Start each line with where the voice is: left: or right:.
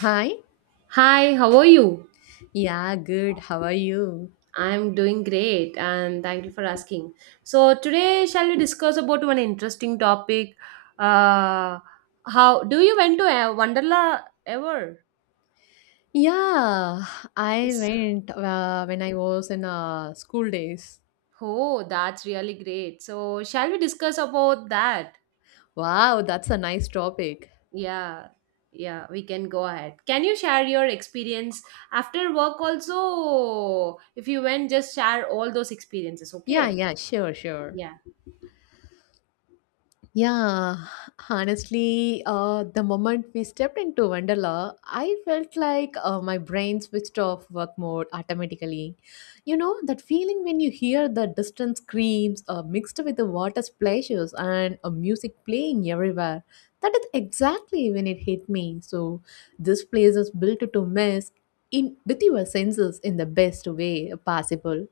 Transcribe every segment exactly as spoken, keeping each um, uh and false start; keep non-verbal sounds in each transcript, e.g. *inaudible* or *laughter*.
left: Hi.
right: Hi, how are you?
left: Yeah, good. How are you?
right: I'm doing great and thank you for asking. So, today shall we discuss about one interesting topic? Uh, how do you went to uh, Wonderla ever?
left: Yeah, I
right: Yes.
left: went uh, when I was in uh, school days.
right: Oh, that's really great. So, shall we discuss about that?
left: Wow, that's a nice topic.
right: Yeah, yeah, we can go ahead. Can you share your experience after work also? If you went, just share all those experiences,
left: Yeah,
right: okay?
left: yeah, sure, sure.
right: Yeah.
left: Yeah, honestly, uh, the moment we stepped into Wonderla, I felt like uh, my brain switched off work mode automatically. You know, that feeling when you hear the distant screams uh, mixed with the water splashes and uh, music playing everywhere. That is exactly when it hit me. So, this place is built to mess in with your senses in the best way possible.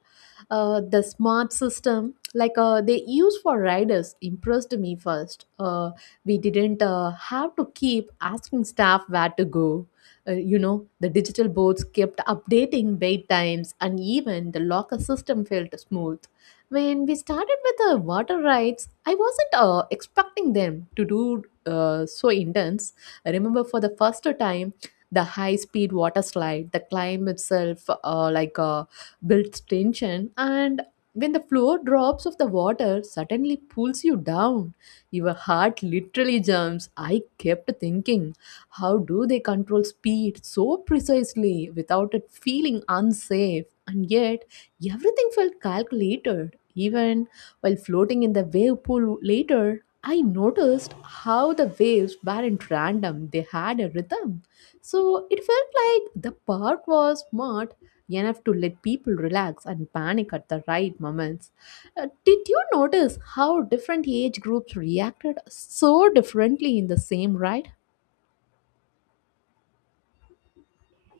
left: Uh, the smart system like uh, they use for riders impressed me first. Uh, we didn't uh, have to keep asking staff where to go. Uh, you know, the digital boards kept updating wait times, and even the locker system felt smooth. When we started with the water rides, I wasn't uh, expecting them to do uh, so intense. I remember, for the first time, the high speed water slide, the climb itself, uh, like uh, built tension, and when the floor drops of the water suddenly pulls you down, your heart literally jumps. I kept thinking, how do they control speed so precisely without it feeling unsafe? And yet, everything felt calculated. Even while floating in the wave pool later, I noticed how the waves weren't random, they had a rhythm. So it felt like the park was smart enough to let people relax and panic at the right moments. Uh, did you notice how different age groups reacted so differently in the same ride?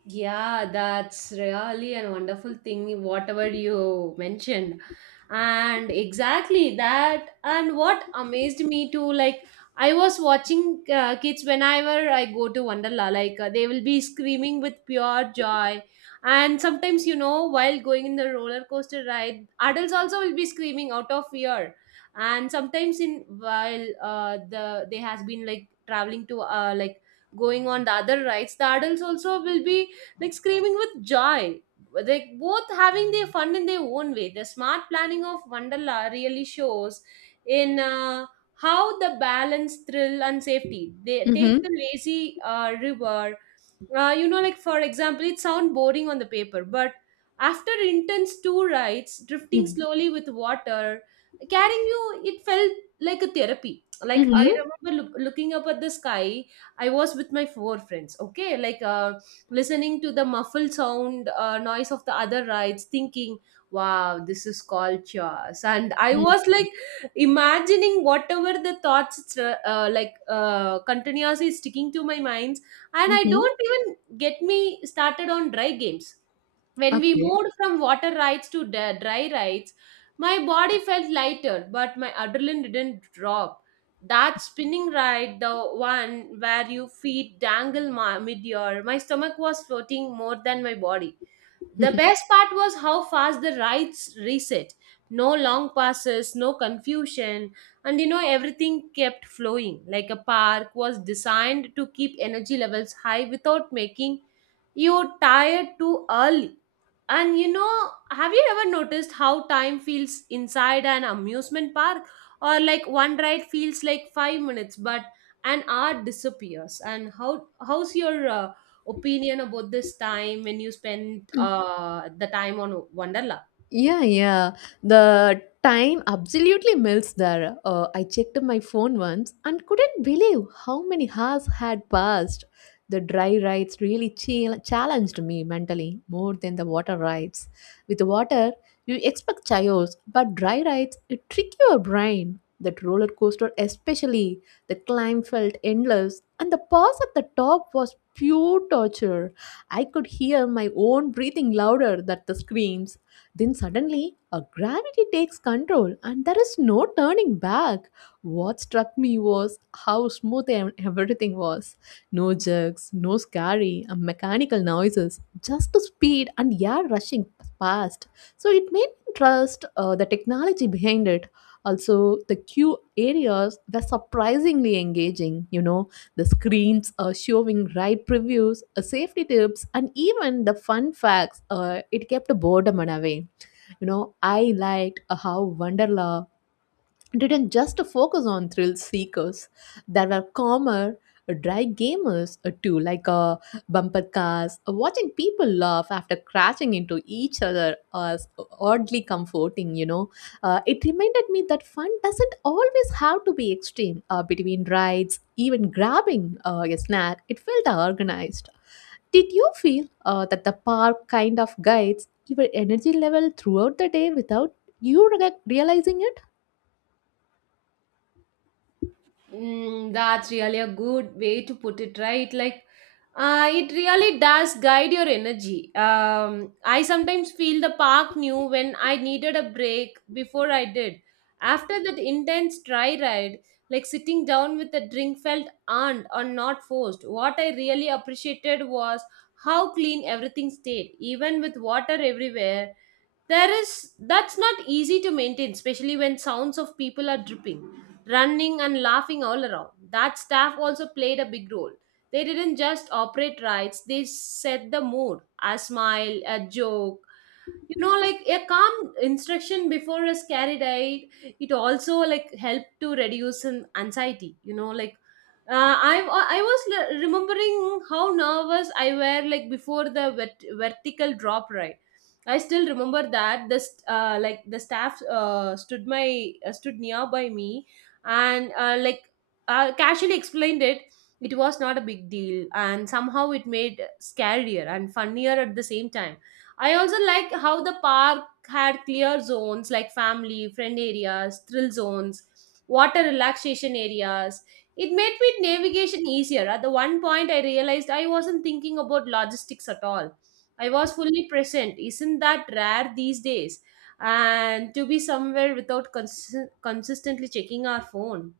right: Yeah, that's really a wonderful thing, whatever you mentioned. And exactly that. And what amazed me too, like, I was watching uh, kids whenever I go to Wonderla, like, uh, they will be screaming with pure joy. And sometimes, you know, while going in the roller coaster ride, adults also will be screaming out of fear. And sometimes, in while uh, the they has been like traveling to uh, like going on the other rides, the adults also will be like screaming with joy. Like both having their fun in their own way. The smart planning of Wonderla really shows in uh, how the balance thrill and safety. They take
left: Mm-hmm.
right: the lazy uh, river uh, you know, like for example, it sound boring on the paper, but after intense two rides, drifting
left: Mm-hmm.
right: slowly with water, carrying you, it felt like a therapy. Like I remember look, looking up at the sky, I was with my four friends. Okay, like uh, listening to the muffled sound uh, noise of the other rides, thinking, "Wow, this is culture. And I was
left: Mm-hmm.
right: like imagining whatever the thoughts uh, like uh, continuously sticking to my mind, and I
left: Mm-hmm.
right: don't even get me started on dry games. When we
left: Okay.
right: moved from water rides to da- dry rides, my body felt lighter but my adrenaline didn't drop. That spinning ride, the one where your feet dangle ma- mid-air, my stomach was floating more than my body. The best part was how fast the rides reset. No long passes, no confusion, and you know, everything kept flowing. Like a park was designed to keep energy levels high without making you tired too early. And you know, have you ever noticed how time feels inside an amusement park? Or like one ride feels like five minutes, but an hour disappears. And how how's your uh, opinion about this time when you spend uh, the time on Wonderla?
left: Yeah, yeah. The time absolutely melts there. Uh, I checked my phone once and couldn't believe how many hours had passed. The dry rides really chal- challenged me mentally more than the water rides. With water, you expect chaos, but dry rides, it trick your brain. That roller coaster, especially, the climb felt endless, and the pause at the top was pure torture. I could hear my own breathing louder than the screams. Then suddenly, a gravity takes control and there is no turning back. What struck me was how smooth ev- everything was. No jerks, no scary, and mechanical noises, just the speed and air rushing past. So it made me trust uh, the technology behind it. Also, the queue areas were surprisingly engaging. You know, the screens uh, showing ride previews, uh, safety tips, and even the fun facts. Uh, it kept boredom away. You know, I liked uh, how Wonderla didn't just focus on thrill seekers. There were calmer, uh, dry gamers uh, too, like uh, bumper cars. Uh, watching people laugh after crashing into each other was oddly comforting, you know. Uh, it reminded me that fun doesn't always have to be extreme. Uh, between rides, even grabbing uh, a snack, it felt organized. Did you feel uh, that the park kind of guides your energy level throughout the day without you re- realizing it?
right: Mm, that's really a good way to put it, right? Like, uh, it really does guide your energy. Um, I sometimes feel the park knew when I needed a break before I did. After that intense dry ride, like sitting down with a drink felt earned or not forced. What I really appreciated was how clean everything stayed, even with water everywhere. There is that's not easy to maintain, especially when sounds of people are dripping, running and laughing all around. That staff also played a big role. They didn't just operate rides, they set the mood. A smile, a joke, you know, like a calm instruction before a scary ride, it also like helped to reduce some anxiety, you know, like uh, I, I was le- remembering how nervous I were like before the vert- vertical drop ride. I still remember that the st- uh, like the staff uh, stood my uh, stood nearby me, and uh, like uh, casually explained it. It was not a big deal, and somehow it made scarier and funnier at the same time. I also like how the park had clear zones like family, friend areas, thrill zones, water relaxation areas. It made me navigation easier. At the one point, I realized I wasn't thinking about logistics at all. I was fully present. Isn't that rare these days? And to be somewhere without cons- consistently checking our phone.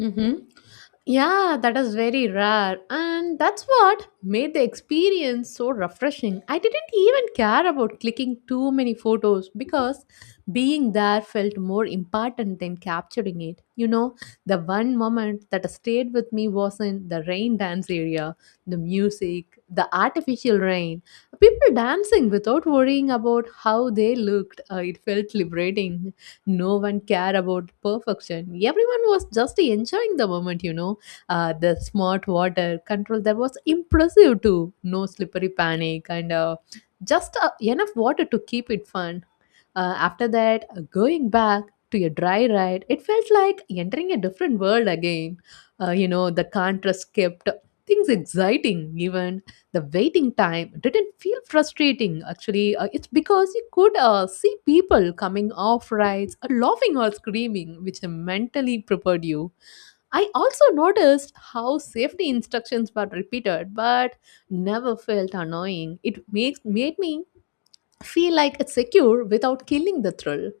left: Mm-hmm. Yeah, that is very rare. And that's what made the experience so refreshing. I didn't even care about clicking too many photos because being there felt more important than capturing it. You know, the one moment that stayed with me was in the rain dance area, the music, the artificial rain, people dancing without worrying about how they looked. Uh, it felt liberating. No one cared about perfection, everyone was just enjoying the moment, you know. Uh, the smart water control, that was impressive too. No slippery panic, and uh, just uh, enough water to keep it fun. Uh, after that, uh, going back to a dry ride, it felt like entering a different world again. Uh, you know, the contrast kept things exciting. Even the waiting time didn't feel frustrating, actually, uh, it's because you could uh, see people coming off rides uh, laughing or screaming, which mentally prepared you. I also noticed how safety instructions were repeated but never felt annoying. It makes made me feel like it's secure without killing the thrill.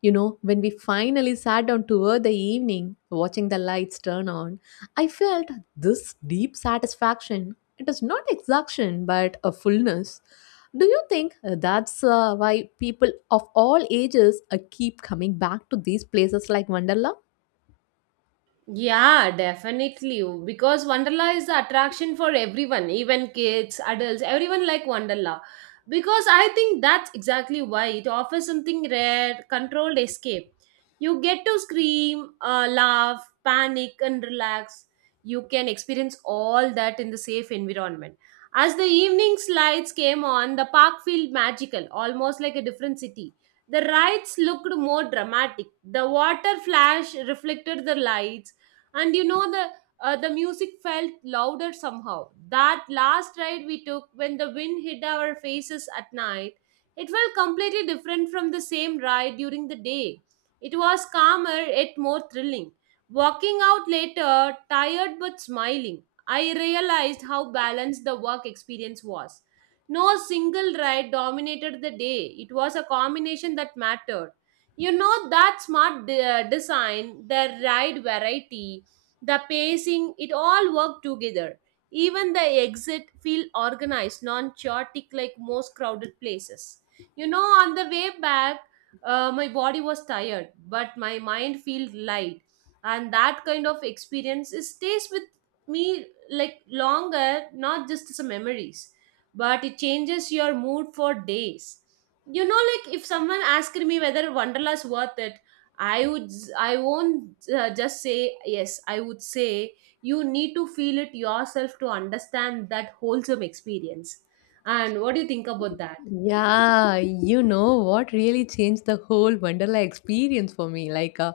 left: You know, when we finally sat down toward the evening, watching the lights turn on, I felt this deep satisfaction. It is not exhaustion, but a fullness. Do you think uh, that's uh, why people of all ages uh, keep coming back to these places like Wonderla?
right: Yeah, definitely. Because Wonderla is the attraction for everyone, even kids, adults, everyone like Wonderla. Because I think that's exactly why it offers something rare, controlled escape. You get to scream, uh, laugh, panic, and relax. You can experience all that in the safe environment. As the evening's lights came on, the park felt magical, almost like a different city. The rides looked more dramatic. The water flash reflected the lights, and you know, the uh, the music felt louder somehow. That last ride we took, when the wind hit our faces at night, it felt completely different from the same ride during the day. It was calmer yet more thrilling. Walking out later, tired but smiling, I realized how balanced the work experience was. No single ride dominated the day. It was a combination that mattered. You know that smart de- design, the ride variety, the pacing, it all worked together. Even the exit feel organized, non-chaotic like most crowded places. You know, on the way back, uh, my body was tired, but my mind felt light, and that kind of experience it stays with me like longer, not just as a memories, but it changes your mood for days. You know, like if someone asked me whether Wonderla's worth it, I would I won't uh, just say yes. I would say you need to feel it yourself to understand that wholesome experience. And what do you think about that?
left: Yeah, you know what really changed the whole Wonderla experience for me. Like, uh,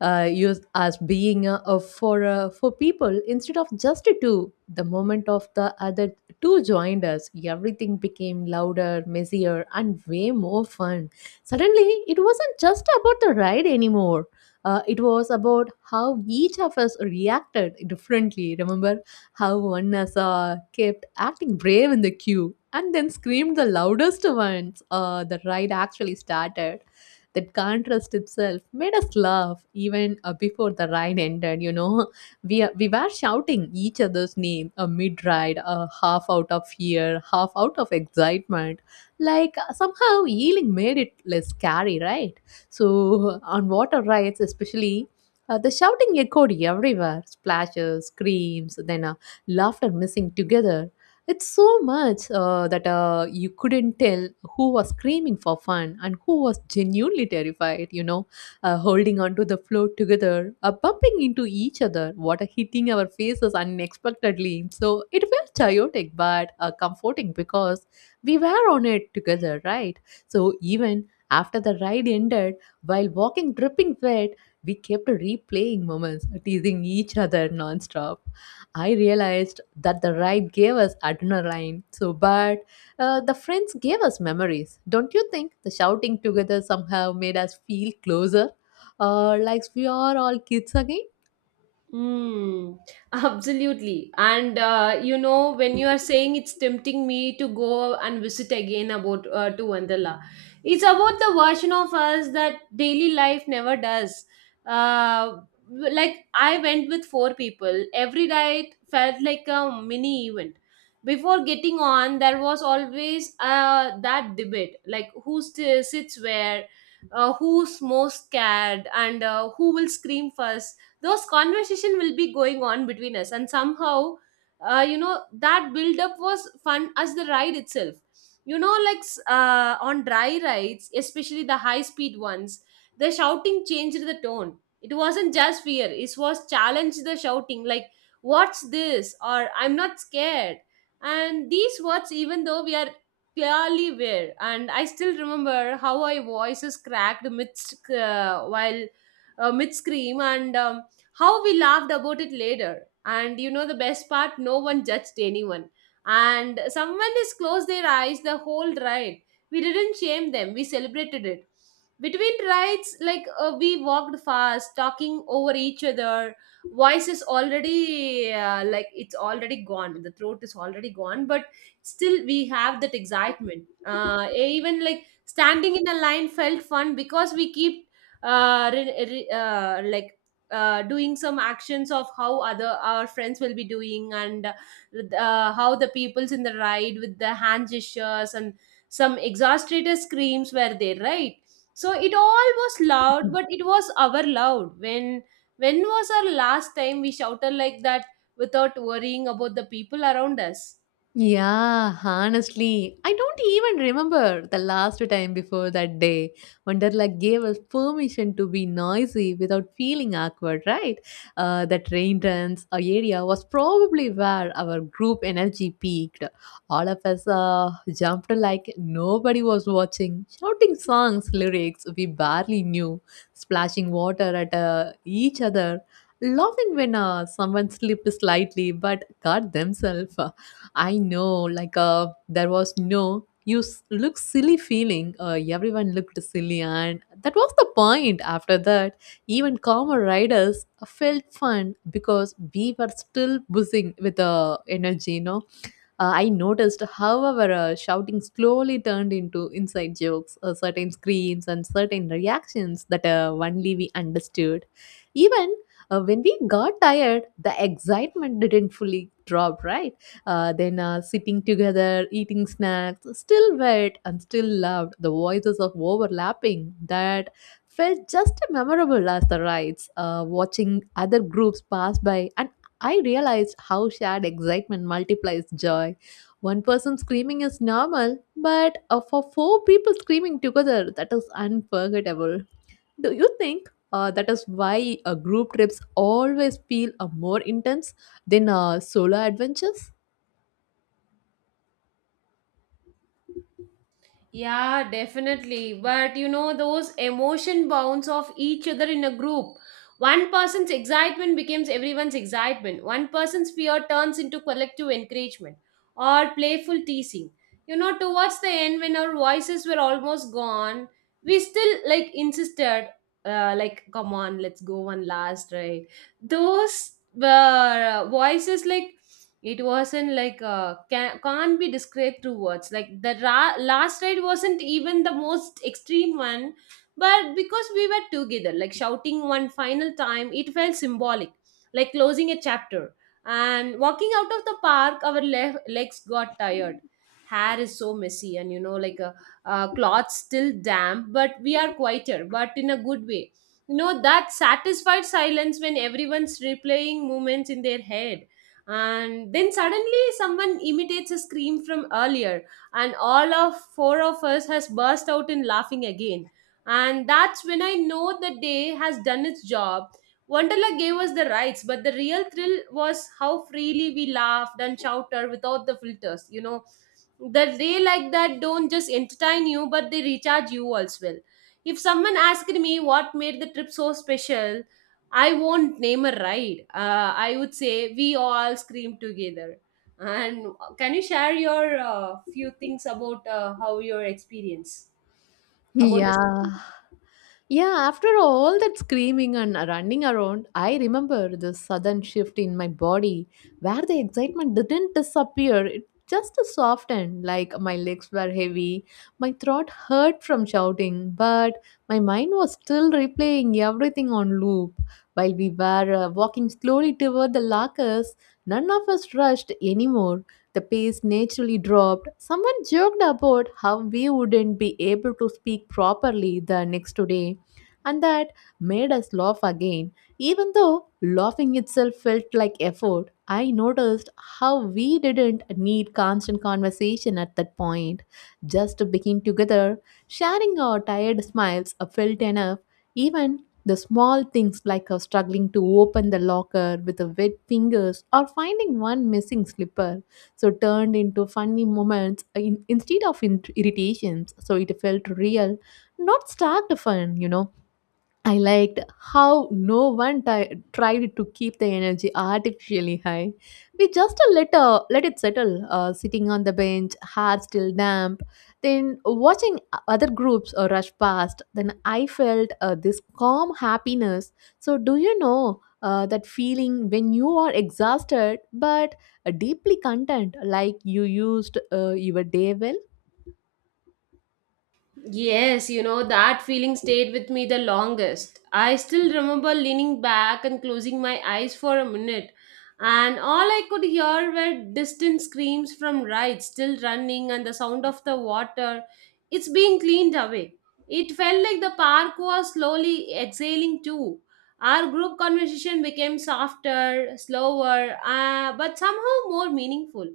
left: uh, you as being uh, uh, for uh, for people instead of just two. The moment of the other two joined us, everything became louder, messier, and way more fun. Suddenly, it wasn't just about the ride anymore. Uh, it was about how each of us reacted differently. Remember how one has uh, kept acting brave in the queue and then screamed the loudest once uh, the ride actually started. That contrast itself made us laugh even uh, before the ride ended. You know, *laughs* we uh, we were shouting each other's name uh, mid ride, uh, half out of fear, half out of excitement. Like uh, somehow yelling made it less scary, right? So *laughs* on water rides, especially, uh, the shouting echoed everywhere, splashes, screams, then a laughter missing together. It's so much uh, that uh, you couldn't tell who was screaming for fun and who was genuinely terrified, you know, uh, holding onto the floor together, uh, bumping into each other, water hitting our faces unexpectedly. So it felt chaotic but uh, comforting because we were on it together, right? So even after the ride ended, while walking dripping wet, we kept replaying moments, teasing each other nonstop. I realized that the ride gave us adrenaline, so but uh, the friends gave us memories. Don't you think the shouting together somehow made us feel closer, uh, like we are all kids again?
right: Mm, *laughs* absolutely. And uh, you know, when you are saying it's tempting me to go and visit again about uh, to Wonderla, it's about the version of us that daily life never does. Uh, like I went with four people. Every night felt like a mini event. Before getting on, there was always uh, that debate, like who st- sits where, uh, who's most scared, and uh, who will scream first. Those conversation will be going on between us, and somehow uh, you know, that build up was fun as the ride itself. You know, like s- uh, on dry rides, especially the high speed ones, the shouting changed the tone. It wasn't just fear, it was challenge. The shouting like what's this or I'm not scared, and these words, even though we are clearly were, and I still remember how our voices cracked amidst uh, while uh, mid scream, and um, how we laughed about it later. And you know the best part, no one judged anyone. And someone has closed their eyes the whole ride. We didn't shame them, we celebrated it. Between rides, like uh, we walked fast, talking over each other. Voice is already uh, like it's already gone. The throat is already gone, but still we have that excitement. Uh, even like standing in a line felt fun because we keep uh, re- re- uh, like uh, doing some actions of how other our friends will be doing, and uh, how the peoples in the ride with the hand gestures and some exasperated screams were there, right? So it all was loud, but it was our loud. When when was our last time we shouted like that without worrying about the people around us?
left: Yeah, honestly, I don't even remember the last time before that day when Derla gave us permission to be noisy without feeling awkward, right? Uh, that rain dance uh, area was probably where our group energy peaked. All of us uh, jumped like nobody was watching, shouting songs, lyrics we barely knew, splashing water at uh, each other, laughing when uh, someone slipped slightly but got themselves. uh, I know, like, uh, there was no you s- look silly feeling. Uh, everyone looked silly, and that was the point. After that, even calmer riders felt fun because we were still buzzing with the energy, you know. Uh, I noticed, however, uh, shouting slowly turned into inside jokes, uh, certain screams, and certain reactions that uh, only we understood. Even uh, when we got tired, the excitement didn't fully drop, right? Uh, then uh, sitting together, eating snacks, still wet and still loved, the voices of overlapping that felt just as memorable as the rides. Uh, watching other groups pass by, I realized how shared excitement multiplies joy. One person screaming is normal, but uh, for four people screaming together, that is unforgettable. Do you think uh, that is why uh, group trips always feel uh, more intense than uh, solo adventures?
right: Yeah, definitely. But you know, those emotion bounce off each other in a group. One person's excitement becomes everyone's excitement. One person's fear turns into collective encouragement or playful teasing. You know, towards the end, when our voices were almost gone, we still like insisted, uh, like, come on, let's go one last right." Those uh, voices like it wasn't like uh, can, can't be described through words. Like the ra- last ride wasn't even the most extreme one, but because we were together like shouting one final time, it felt symbolic, like closing a chapter. And walking out of the park, our le- legs got tired, hair is so messy, and you know, like a, uh cloth still damp, but we are quieter but in a good way. You know that satisfied silence when everyone's replaying moments in their head, and then suddenly someone imitates a scream from earlier, and all of four of us has burst out in laughing again. And that's when I know the day has done its job. Wonderla gave us the rights, but the real thrill was how freely we laughed and shouted without the filters, you know. The day like that don't just entertain you, but they recharge you as well. If someone asked me what made the trip so special, I won't name a ride. uh, I would say we all screamed together. And can you share your uh, few things about uh, how your experience about this?
left: Yeah. Yeah, after all that screaming and running around, I remember the sudden shift in my body where the excitement didn't disappear. It just softened, like my legs were heavy, my throat hurt from shouting, but my mind was still replaying everything on loop. While we were uh, walking slowly toward the lockers, none of us rushed anymore. The pace naturally dropped. Someone joked about how we wouldn't be able to speak properly the next day, and that made us laugh again. Even though laughing itself felt like effort, I noticed how we didn't need constant conversation at that point. Just being together, sharing our tired smiles felt enough. Even the small things like uh, struggling to open the locker with a wet fingers or finding one missing slipper so turned into funny moments, in, instead of in- irritations, so it felt real, not starved fun, you know. I liked how no one ti- tried to keep the energy artificially high. We just let, uh, let it settle, uh, sitting on the bench, hair still damp, then watching other groups uh, rush past. Then I felt uh, this calm happiness. So, do you know uh, that feeling when you are exhausted but uh, deeply content, like you used uh, your day well?
right: Yes, you know, that feeling stayed with me the longest. I still remember leaning back and closing my eyes for a minute, and all I could hear were distant screams from rides still running and the sound of the water. It's being cleaned away. It felt like the park was slowly exhaling too. Our group conversation became softer, slower, uh, but somehow more meaningful.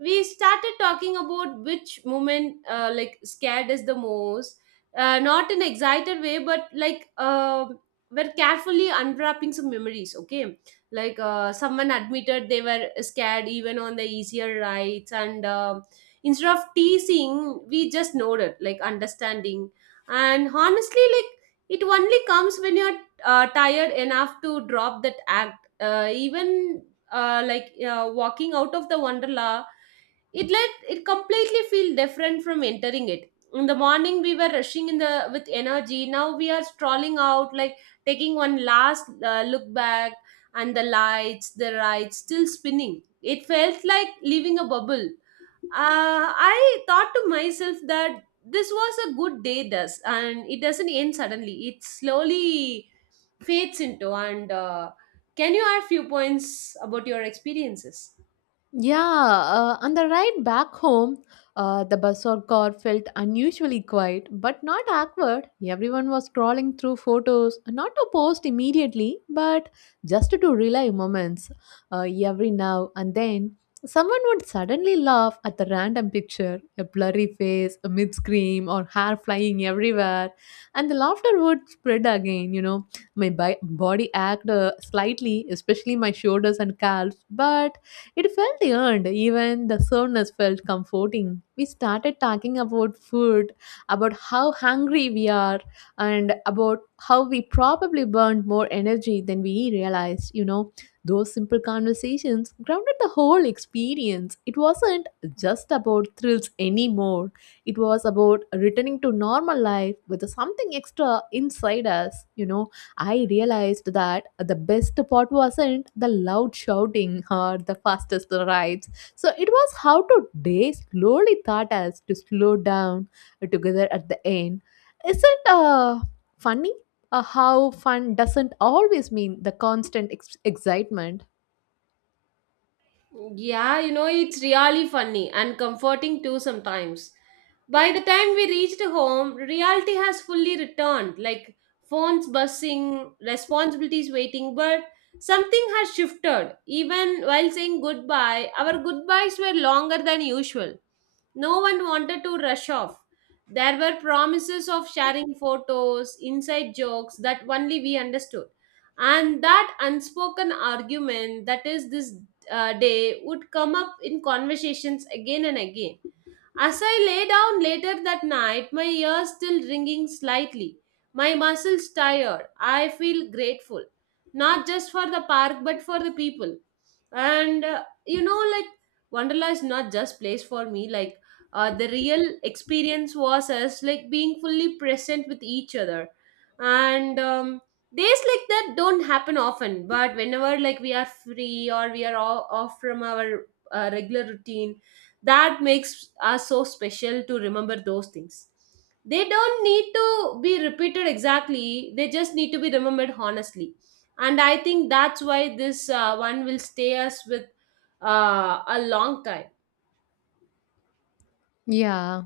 right: We started talking about which moment uh, like scared us the most, uh, not in excited way, but like uh, we're carefully unwrapping some memories. Okay, like uh, someone admitted they were scared even on the easier rides, and uh, instead of teasing we just nodded like understanding. And honestly, like, it only comes when you're uh, tired enough to drop that act, uh, even uh, like uh, walking out of the Wonderla, it let it completely feel different from entering it in the morning. We were rushing in the with energy, now we are strolling out, like taking one last uh, look back. And the lights, the rides still spinning, it felt like leaving a bubble. uh, I thought to myself that this was a good day, thus and it doesn't end suddenly, it slowly fades into. And uh, can you add few points about your experiences?
left: Yeah, uh, on the ride back home, uh, the bus or car felt unusually quiet, but not awkward. Everyone was scrolling through photos, not to post immediately, but just to relay moments. Uh, every now and then, someone would suddenly laugh at the random picture, a blurry face, a mid scream, or hair flying everywhere. And the laughter would spread again, you know. My bi- body acted uh, slightly, especially my shoulders and calves, but it felt earned, even the soreness felt comforting. We started talking about food, about how hungry we are, and about how we probably burned more energy than we realized. You know, those simple conversations grounded the whole experience. It wasn't just about thrills anymore, it was about returning to normal life with something extra inside us. You know, I realized that the best part wasn't the loud shouting or the fastest rides. So it was how to day slowly taught us to slow down together at the end. Isn't uh funny uh, how fun doesn't always mean the constant ex- excitement?
right: Yeah, you know, it's really funny and comforting too sometimes. By the time we reached home, reality has fully returned, like phones buzzing, responsibilities waiting, but something has shifted. Even while saying goodbye, our goodbyes were longer than usual. No one wanted to rush off. There were promises of sharing photos, inside jokes that only we understood. And that unspoken argument that is this uh, day would come up in conversations again and again. As I lay down later that night, my ears still ringing slightly, my muscles tired. I feel grateful, not just for the park but for the people. And uh, you know, like, Wonderla is not just place for me. Like, uh, the real experience was us like being fully present with each other, and um, days like that don't happen often. But whenever, like, we are free or we are all off from our uh, regular routine, that makes us so special to remember those things. They don't need to be repeated exactly, they just need to be remembered honestly. And I think that's why this uh, one will stay us with uh, a long time.
left: Yeah.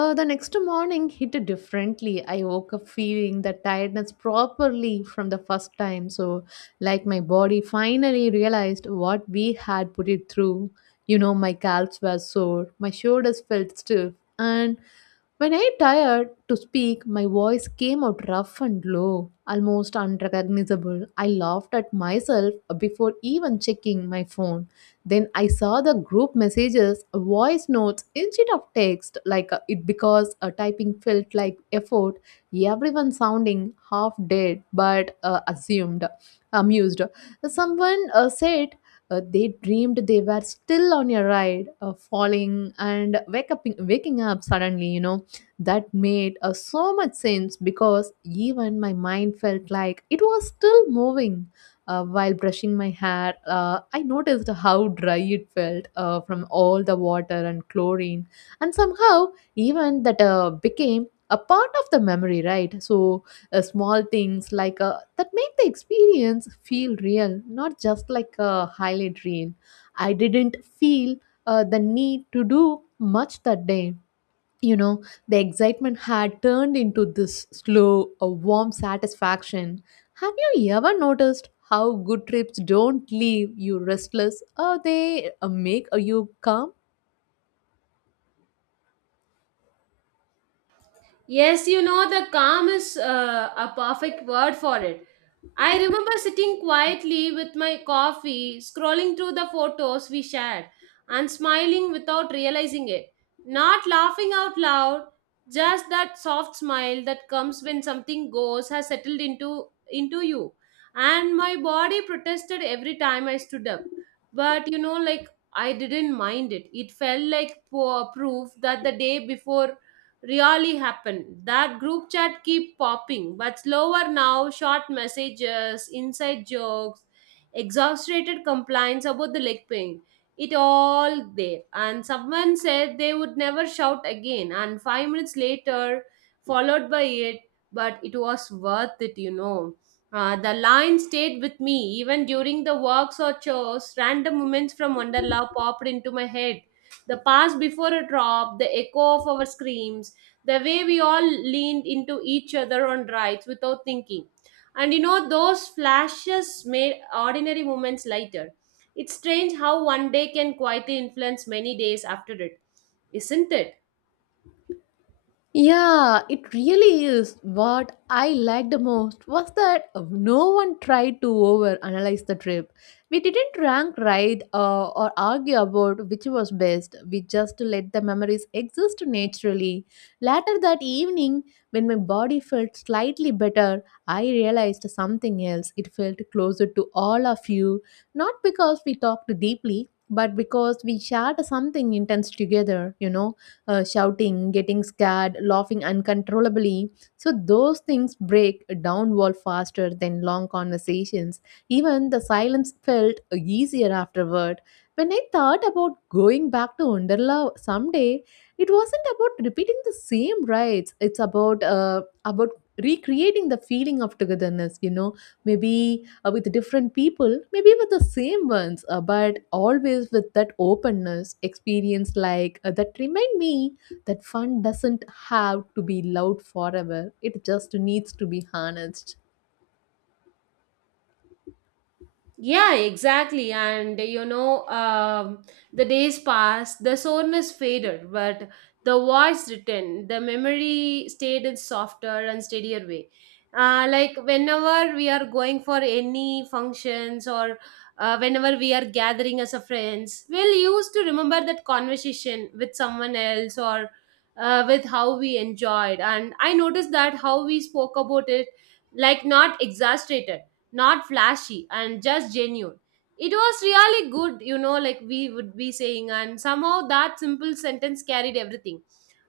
left: Uh, the next morning hit differently. I woke up feeling the tiredness properly from the first time. So, like my body finally realized what we had put it through. You know, my calves were sore, my shoulders felt stiff, and when I tired to speak, my voice came out rough and low, almost unrecognizable. I laughed at myself before even checking my phone. Then I saw the group messages, voice notes instead of text, like uh, it because uh, typing felt like effort, everyone sounding half dead but uh, assumed amused. Someone uh, said, uh, they dreamed they were still on your ride, uh, falling and wake up, waking up suddenly, you know that made uh, so much sense because even my mind felt like it was still moving. Uh, while brushing my hair, uh, I noticed how dry it felt uh, from all the water and chlorine, and somehow even that uh, became a part of the memory, right? So uh, small things like uh, that make the experience feel real, not just like a highlight reel. I didn't feel uh, the need to do much that day, you know. The excitement had turned into this slow a warm satisfaction. Have you ever noticed how good trips don't leave you restless, or they uh, make you calm?
right: Yes, you know, the calm is uh, a perfect word for it. I remember sitting quietly with my coffee, scrolling through the photos we shared, and smiling without realizing it. Not laughing out loud, just that soft smile that comes when something goes has settled into, into you. And my body protested every time I stood up. But, you know, like, I didn't mind it. It felt like po- proof that the day before really happened. That group chat keep popping, but slower now, short messages, inside jokes, exaggerated complaints about the leg pain. It all there. And someone said they would never shout again. And five minutes later, followed by it, but it was worth it, you know. Uh, the line stayed with me even during the works or chores. Random moments from Wonderla popped into my head. The pass before a drop, the echo of our screams, the way we all leaned into each other on rides without thinking. And you know, those flashes made ordinary moments lighter. It's strange how one day can quietly influence many days after it, isn't it?
left: Yeah, it really is. What I liked the most was that no one tried to overanalyze the trip. We didn't rank right uh, or argue about which was best. We just let the memories exist naturally. Later that evening, when my body felt slightly better, I realized something else. It felt closer to all of you, not because we talked deeply, but because we shared something intense together, you know, uh, shouting, getting scared, laughing uncontrollably. So those things break down wall faster than long conversations. Even the silence felt easier afterward. When I thought about going back to Wonderla someday, it wasn't about repeating the same rites. It's about uh, about recreating the feeling of togetherness. You know, maybe uh, with different people, maybe with the same ones, uh, but always with that openness experience like uh, that remind me that fun doesn't have to be loud forever. It just needs to be harnessed.
right: Yeah, exactly. And you know, um, the days passed, the soreness faded, but the voice returned. The memory stayed in softer and steadier way. Uh, like whenever we are going for any functions, or uh, whenever we are gathering as a friends, we'll used to remember that conversation with someone else, or uh, with how we enjoyed. And I noticed that how we spoke about it, like not exaggerated, not flashy, and just genuine. It was really good, you know, like, we would be saying, and somehow that simple sentence carried everything.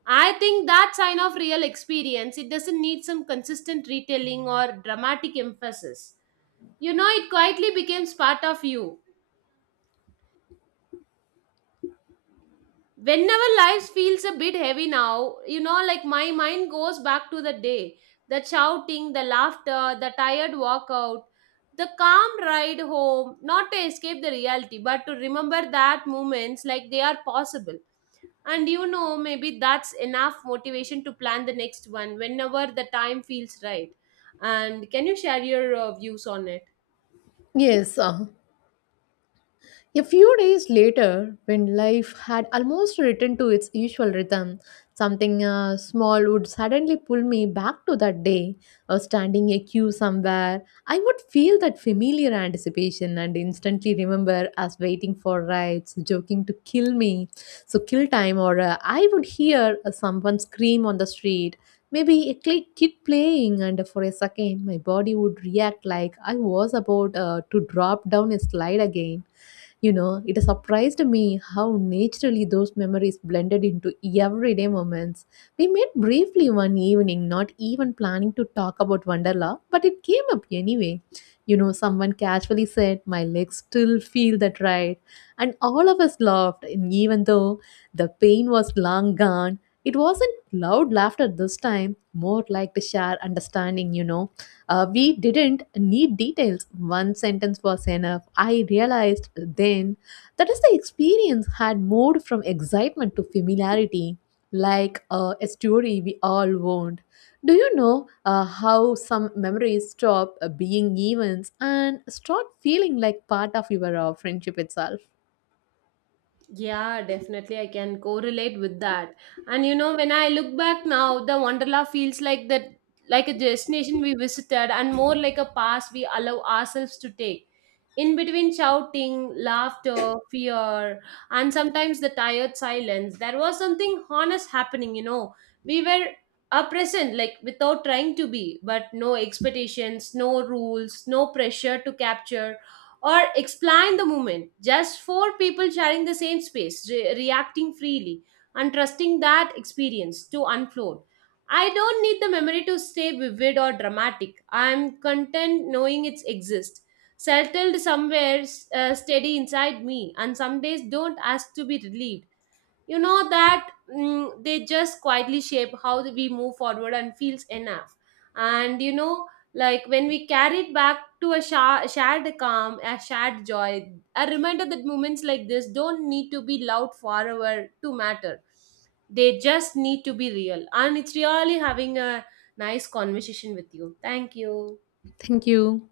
right: I think that sign of real experience, it doesn't need some consistent retelling or dramatic emphasis. You know, it quietly becomes part of you. Whenever life feels a bit heavy now, you know, like, my mind goes back to the day, the shouting, the laughter, the tired walkout, the calm ride home, not to escape the reality, but to remember that moments like they are possible. And you know, maybe that's enough motivation to plan the next one whenever the time feels right. And can you share your uh, views on it?
left: Yes, uh, a few days later, when life had almost returned to its usual rhythm, something uh, small would suddenly pull me back to that day or standing a queue somewhere. I would feel that familiar anticipation and instantly remember us waiting for rides, joking to kill me, so kill time, or uh, I would hear uh, someone scream on the street. Maybe a cli- kid playing, and for a second, my body would react like I was about uh, to drop down a slide again. You know, it surprised me how naturally those memories blended into everyday moments. We met briefly one evening, not even planning to talk about Wonderla, but it came up anyway. You know, someone casually said, "My legs still feel that right." And all of us laughed, and even though the pain was long gone, it wasn't loud laughter this time, more like the shared understanding. You know, uh, we didn't need details. One sentence was enough. I realized then that as the experience had moved from excitement to familiarity, like uh, a story we all owned. Do you know uh, how some memories stop uh, being events and start feeling like part of your uh, friendship itself?
right: Yeah, definitely. I can correlate with that. And you know, when I look back now, the Wonderla feels like that, like a destination we visited, and more like a pass we allow ourselves to take. In between shouting, laughter, fear, and sometimes the tired silence, there was something honest happening, you know. We were a present, like without trying to be, but no expectations, no rules, no pressure to capture or explain the moment. Just four people sharing the same space, re- reacting freely, and trusting that experience to unfold. I don't need the memory to stay vivid or dramatic. I'm content knowing it exists, settled somewhere, uh, steady inside me. And some days don't ask to be relieved, you know that. Mm, they just quietly shape how we move forward and feels enough. And you know, like, when we carry it back to a sha- shared calm, a shared joy, a reminder that moments like this don't need to be loud forever to matter. They just need to be real. And it's really having a nice conversation with you. Thank you.
left: Thank you.